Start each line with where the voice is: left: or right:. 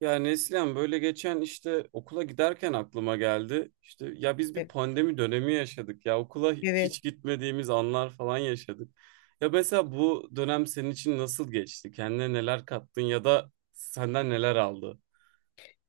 right: Ya Neslihan böyle geçen işte okula giderken aklıma geldi. İşte ya biz bir
left: E-
right: pandemi dönemi yaşadık ya okula
left: Evet.
right: hiç gitmediğimiz anlar falan yaşadık. Ya mesela bu dönem senin için nasıl geçti? Kendine neler kattın ya da senden neler aldı?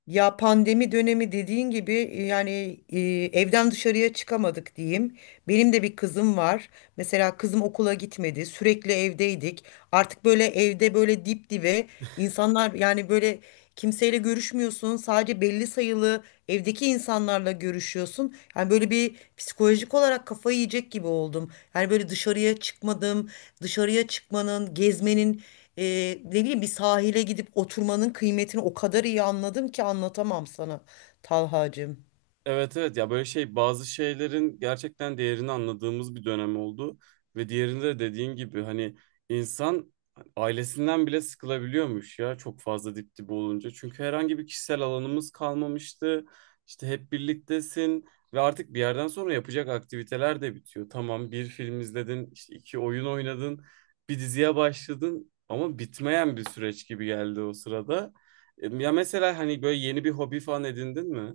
left: Ya pandemi dönemi dediğin gibi yani e, evden dışarıya çıkamadık diyeyim. Benim de bir kızım var. Mesela kızım okula gitmedi, sürekli evdeydik. Artık böyle evde böyle dip dibe insanlar yani böyle kimseyle görüşmüyorsun. Sadece belli sayılı evdeki insanlarla görüşüyorsun. Yani böyle bir psikolojik olarak kafayı yiyecek gibi oldum. Yani böyle dışarıya çıkmadım. Dışarıya çıkmanın, gezmenin, e, ne bileyim bir sahile gidip oturmanın kıymetini o kadar iyi anladım ki anlatamam sana Talhacığım.
right: Evet evet ya böyle şey bazı şeylerin gerçekten değerini anladığımız bir dönem oldu ve diğerinde de dediğin gibi hani insan ailesinden bile sıkılabiliyormuş ya çok fazla dip dibe olunca. Çünkü herhangi bir kişisel alanımız kalmamıştı. İşte hep birliktesin ve artık bir yerden sonra yapacak aktiviteler de bitiyor. Tamam bir film izledin, işte iki oyun oynadın, bir diziye başladın ama bitmeyen bir süreç gibi geldi o sırada. Ya mesela hani böyle yeni bir hobi falan edindin mi?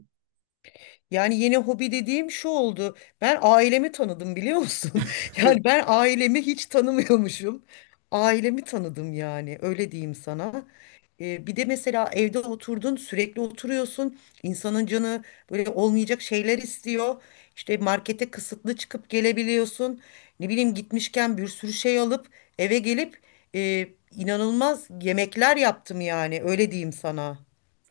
left: Yani yeni hobi dediğim şu oldu. Ben ailemi tanıdım biliyor musun? Yani ben ailemi hiç tanımıyormuşum. Ailemi tanıdım yani öyle diyeyim sana. Bir de mesela evde oturdun sürekli oturuyorsun. İnsanın canı böyle olmayacak şeyler istiyor. İşte markete kısıtlı çıkıp gelebiliyorsun. Ne bileyim gitmişken bir sürü şey alıp eve gelip e, inanılmaz yemekler yaptım yani öyle diyeyim sana.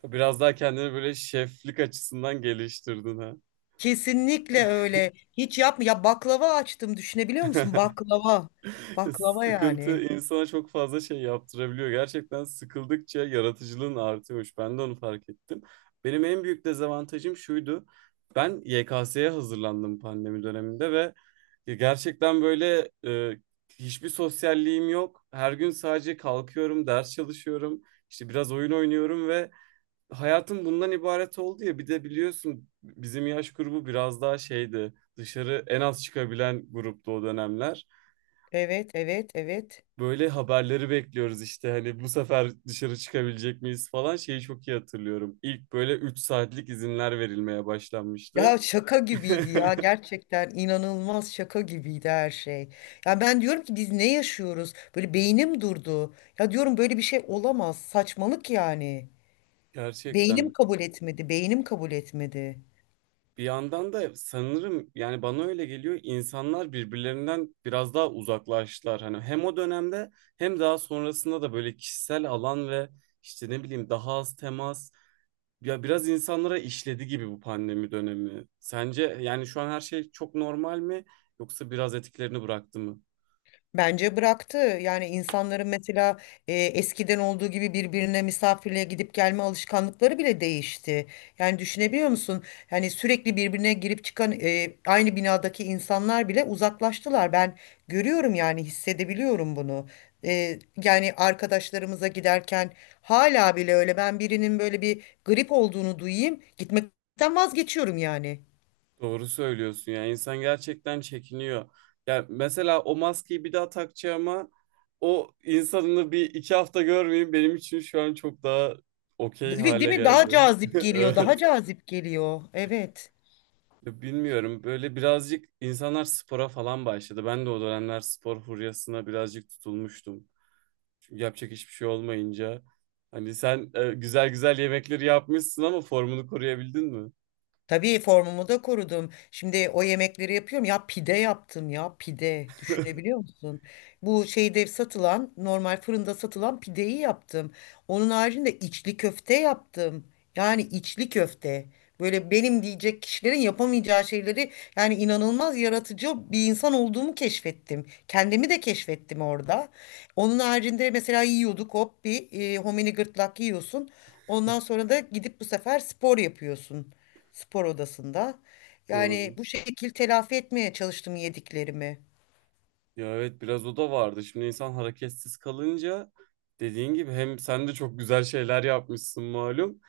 right: Biraz daha kendini böyle şeflik açısından geliştirdin ha.
left: Kesinlikle öyle. Hiç yapma. Ya baklava açtım düşünebiliyor musun? Baklava. Baklava
right: Sıkıntı
left: yani.
right: insana çok fazla şey yaptırabiliyor. Gerçekten sıkıldıkça yaratıcılığın artıyormuş. Ben de onu fark ettim. Benim en büyük dezavantajım şuydu. Ben YKS'ye hazırlandım pandemi döneminde ve gerçekten böyle hiçbir sosyalliğim yok. Her gün sadece kalkıyorum, ders çalışıyorum, işte biraz oyun oynuyorum ve hayatım bundan ibaret oldu ya bir de biliyorsun bizim yaş grubu biraz daha şeydi dışarı en az çıkabilen gruptu o dönemler.
left: Evet, evet, evet.
right: Böyle haberleri bekliyoruz işte hani bu sefer dışarı çıkabilecek miyiz falan şeyi çok iyi hatırlıyorum. İlk böyle 3 saatlik izinler verilmeye başlanmıştı.
left: Ya şaka gibiydi ya gerçekten inanılmaz şaka gibiydi her şey. Ya ben diyorum ki biz ne yaşıyoruz? Böyle beynim durdu. Ya diyorum böyle bir şey olamaz. Saçmalık yani.
right: Gerçekten.
left: Beynim kabul etmedi. Beynim kabul etmedi.
right: Bir yandan da sanırım yani bana öyle geliyor insanlar birbirlerinden biraz daha uzaklaştılar. Hani hem o dönemde hem daha sonrasında da böyle kişisel alan ve işte ne bileyim daha az temas ya biraz insanlara işledi gibi bu pandemi dönemi. Sence yani şu an her şey çok normal mi yoksa biraz etkilerini bıraktı mı?
left: Bence bıraktı. Yani insanların mesela eskiden olduğu gibi birbirine misafirliğe gidip gelme alışkanlıkları bile değişti. Yani düşünebiliyor musun? Yani sürekli birbirine girip çıkan aynı binadaki insanlar bile uzaklaştılar. Ben görüyorum yani hissedebiliyorum bunu. E, Yani arkadaşlarımıza giderken hala bile öyle ben birinin böyle bir grip olduğunu duyayım gitmekten vazgeçiyorum yani.
right: Doğru söylüyorsun ya insan gerçekten çekiniyor. Ya mesela o maskeyi bir daha takacağıma o insanını 1-2 hafta görmeyeyim benim için şu an çok daha okey
left: Değil değil
right: hale
left: mi?
right: geldi.
left: Daha cazip geliyor, daha
right: Evet.
left: cazip geliyor. Evet.
right: Ya bilmiyorum böyle birazcık insanlar spora falan başladı. Ben de o dönemler spor furyasına birazcık tutulmuştum. Çünkü yapacak hiçbir şey olmayınca. Hani sen güzel güzel yemekleri yapmışsın ama formunu koruyabildin mi?
left: Tabii formumu da korudum. Şimdi o yemekleri yapıyorum. Ya pide yaptım ya pide. Düşünebiliyor musun? Bu şeyde satılan normal fırında satılan pideyi yaptım. Onun haricinde içli köfte yaptım. Yani içli köfte. Böyle benim diyecek kişilerin yapamayacağı şeyleri yani inanılmaz yaratıcı bir insan olduğumu keşfettim. Kendimi de keşfettim orada. Onun haricinde mesela yiyorduk hop bir homini gırtlak yiyorsun. Ondan sonra da gidip bu sefer spor yapıyorsun spor odasında. Yani
right: Doğru.
left: bu şekil telafi etmeye çalıştım yediklerimi.
right: Ya evet biraz o da vardı. Şimdi insan hareketsiz kalınca dediğin gibi hem sen de çok güzel şeyler yapmışsın malum,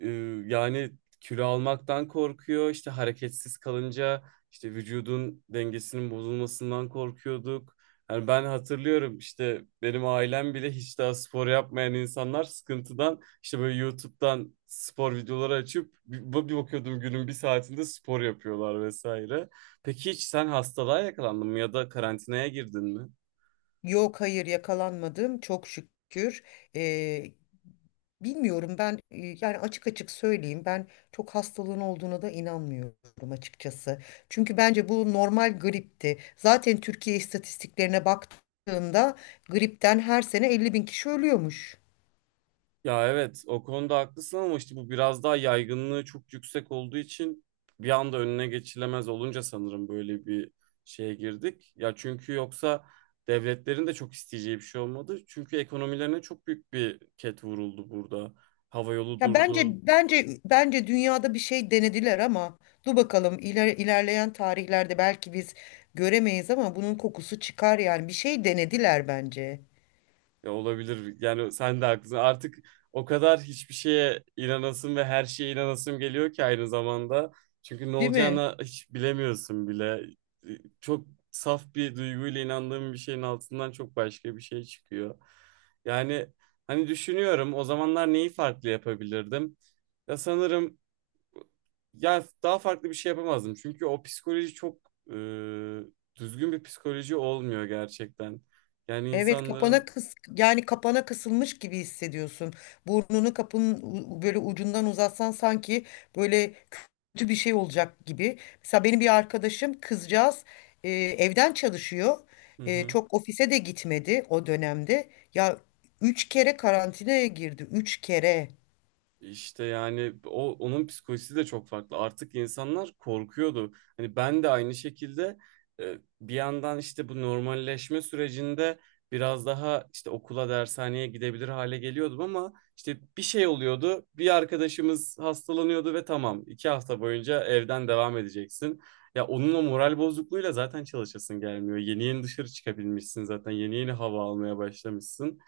right: e, yani kilo almaktan korkuyor. İşte hareketsiz kalınca işte vücudun dengesinin bozulmasından korkuyorduk. Yani ben hatırlıyorum işte benim ailem bile hiç daha spor yapmayan insanlar sıkıntıdan işte böyle YouTube'dan spor videoları açıp bir bakıyordum günün bir saatinde spor yapıyorlar vesaire. Peki hiç sen hastalığa yakalandın mı ya da karantinaya girdin mi?
left: Yok hayır yakalanmadım çok şükür. Ee, Bilmiyorum ben yani açık açık söyleyeyim ben çok hastalığın olduğuna da inanmıyorum açıkçası. Çünkü bence bu normal gripti. Zaten Türkiye istatistiklerine baktığımda gripten her sene 50 bin kişi ölüyormuş.
right: Ya evet o konuda haklısın ama işte bu biraz daha yaygınlığı çok yüksek olduğu için bir anda önüne geçilemez olunca sanırım böyle bir şeye girdik. Ya çünkü yoksa devletlerin de çok isteyeceği bir şey olmadı. Çünkü ekonomilerine çok büyük bir ket vuruldu burada. Havayolu
left: Ya bence
right: durdu.
left: bence bence dünyada bir şey denediler ama dur bakalım ilerleyen tarihlerde belki biz göremeyiz ama bunun kokusu çıkar yani bir şey denediler bence.
right: Ya olabilir. Yani sen de haklısın. Artık o kadar hiçbir şeye inanasım ve her şeye inanasım geliyor ki aynı zamanda. Çünkü ne
left: Değil mi?
right: olacağını hiç bilemiyorsun bile. Çok saf bir duyguyla inandığım bir şeyin altından çok başka bir şey çıkıyor. Yani hani düşünüyorum o zamanlar neyi farklı yapabilirdim? Ya sanırım ya daha farklı bir şey yapamazdım. Çünkü o psikoloji çok e, düzgün bir psikoloji olmuyor gerçekten. Yani
left: Evet kapana
right: insanların.
left: kıs yani kapana kısılmış gibi hissediyorsun. Burnunu kapının böyle ucundan uzatsan sanki böyle kötü bir şey olacak gibi. Mesela benim bir arkadaşım kızcağız evden çalışıyor.
right: Hı hı.
left: Çok ofise de gitmedi o dönemde. Ya 3 kere karantinaya girdi. 3 kere.
right: İşte yani o onun psikolojisi de çok farklı. Artık insanlar korkuyordu. Hani ben de aynı şekilde bir yandan işte bu normalleşme sürecinde biraz daha işte okula, dershaneye gidebilir hale geliyordum ama işte bir şey oluyordu. Bir arkadaşımız hastalanıyordu ve tamam 2 hafta boyunca evden devam edeceksin. Ya onun o moral bozukluğuyla zaten çalışasın gelmiyor. Yeni yeni dışarı çıkabilmişsin zaten. Yeni yeni hava almaya başlamışsın.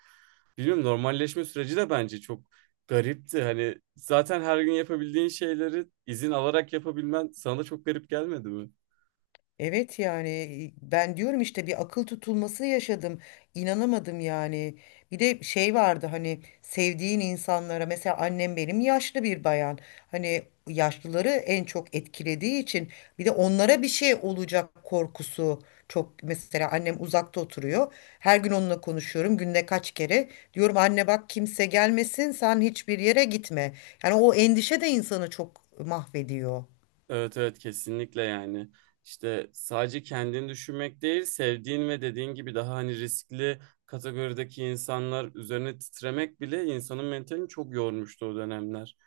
right: Biliyorum normalleşme süreci de bence çok garipti. Hani zaten her gün yapabildiğin şeyleri izin alarak yapabilmen sana da çok garip gelmedi mi?
left: Evet yani ben diyorum işte bir akıl tutulması yaşadım. İnanamadım yani. Bir de şey vardı hani sevdiğin insanlara mesela annem benim yaşlı bir bayan. Hani yaşlıları en çok etkilediği için bir de onlara bir şey olacak korkusu çok mesela annem uzakta oturuyor. Her gün onunla konuşuyorum günde kaç kere. Diyorum anne bak kimse gelmesin sen hiçbir yere gitme. Yani o endişe de insanı çok mahvediyor.
right: Evet evet kesinlikle yani. İşte sadece kendini düşünmek değil, sevdiğin ve dediğin gibi daha hani riskli kategorideki insanlar üzerine titremek bile insanın mentalini çok yormuştu o dönemler.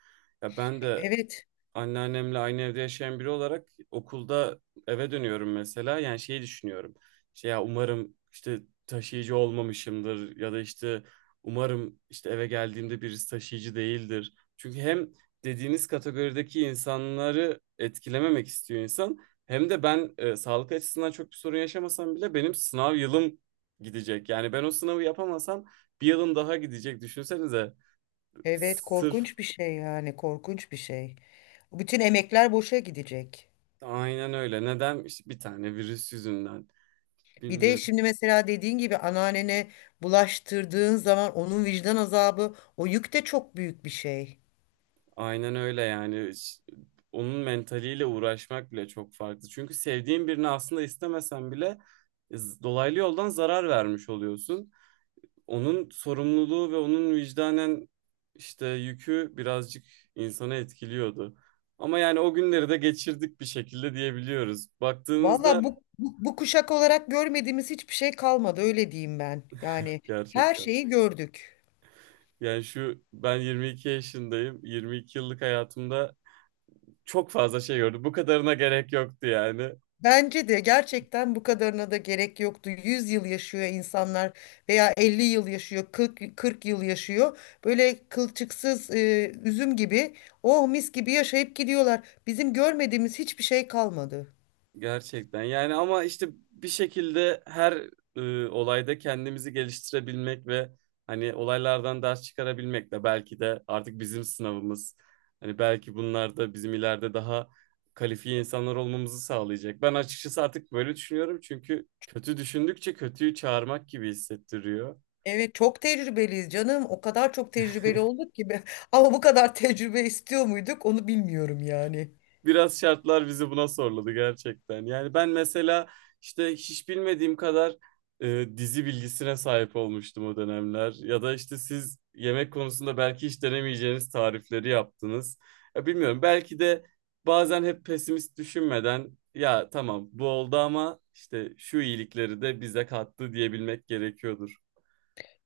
right: Ya ben de
left: Evet.
right: anneannemle aynı evde yaşayan biri olarak okulda eve dönüyorum mesela. Yani şeyi düşünüyorum. Şey ya umarım işte taşıyıcı olmamışımdır ya da işte umarım işte eve geldiğimde birisi taşıyıcı değildir. Çünkü hem dediğiniz kategorideki insanları etkilememek istiyor insan hem de ben sağlık açısından çok bir sorun yaşamasam bile benim sınav yılım gidecek. Yani ben o sınavı yapamasam bir yılım daha gidecek düşünsenize.
left: Evet,
right: Sırf
left: korkunç bir şey yani, korkunç bir şey. Bütün emekler boşa gidecek.
right: aynen öyle. Neden? İşte bir tane virüs yüzünden.
left: Bir de
right: Bilmiyorum.
left: şimdi mesela dediğin gibi anneannene bulaştırdığın zaman onun vicdan azabı, o yük de çok büyük bir şey.
right: Aynen öyle yani. Onun mentaliyle uğraşmak bile çok farklı. Çünkü sevdiğin birini aslında istemesen bile dolaylı yoldan zarar vermiş oluyorsun. Onun sorumluluğu ve onun vicdanen işte yükü birazcık insanı etkiliyordu. Ama yani o günleri de geçirdik bir şekilde diyebiliyoruz. Baktığınızda
left: Valla bu kuşak olarak görmediğimiz hiçbir şey kalmadı, öyle diyeyim ben. Yani her
right: gerçekten.
left: şeyi gördük.
right: Yani şu ben 22 yaşındayım. 22 yıllık hayatımda çok fazla şey gördüm. Bu kadarına gerek yoktu yani.
left: Bence de gerçekten bu kadarına da gerek yoktu. 100 yıl yaşıyor insanlar veya 50 yıl yaşıyor, 40, 40 yıl yaşıyor. Böyle kılçıksız üzüm gibi, oh mis gibi yaşayıp gidiyorlar. Bizim görmediğimiz hiçbir şey kalmadı.
right: Gerçekten yani ama işte bir şekilde her olayda kendimizi geliştirebilmek ve hani olaylardan ders çıkarabilmek de belki de artık bizim sınavımız. Hani belki bunlar da bizim ileride daha kalifiye insanlar olmamızı sağlayacak. Ben açıkçası artık böyle düşünüyorum çünkü kötü düşündükçe kötüyü çağırmak gibi hissettiriyor.
left: Evet çok tecrübeliyiz canım. O kadar çok tecrübeli olduk ki. Ama bu kadar tecrübe istiyor muyduk onu bilmiyorum yani.
right: Biraz şartlar bizi buna zorladı gerçekten. Yani ben mesela işte hiç bilmediğim kadar dizi bilgisine sahip olmuştum o dönemler. Ya da işte siz yemek konusunda belki hiç denemeyeceğiniz tarifleri yaptınız. Ya bilmiyorum belki de bazen hep pesimist düşünmeden ya tamam bu oldu ama işte şu iyilikleri de bize kattı diyebilmek gerekiyordur.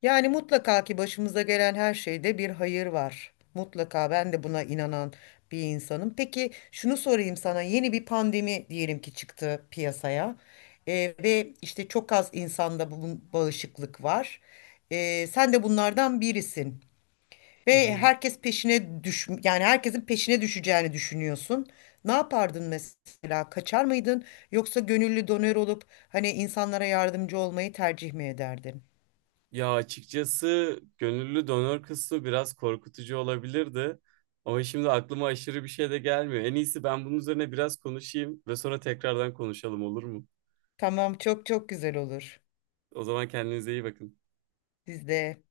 left: Yani mutlaka ki başımıza gelen her şeyde bir hayır var. Mutlaka ben de buna inanan bir insanım. Peki şunu sorayım sana. Yeni bir pandemi diyelim ki çıktı piyasaya. Ve işte çok az insanda bu bağışıklık var. Sen de bunlardan birisin.
right: Hı
left: Ve
right: hı.
left: yani herkesin peşine düşeceğini düşünüyorsun. Ne yapardın mesela? Kaçar mıydın? Yoksa gönüllü donör olup hani insanlara yardımcı olmayı tercih mi ederdin?
right: Ya açıkçası gönüllü donör kısmı biraz korkutucu olabilirdi. Ama şimdi aklıma aşırı bir şey de gelmiyor. En iyisi ben bunun üzerine biraz konuşayım ve sonra tekrardan konuşalım olur mu?
left: Tamam çok çok güzel olur.
right: O zaman kendinize iyi bakın.
left: Biz de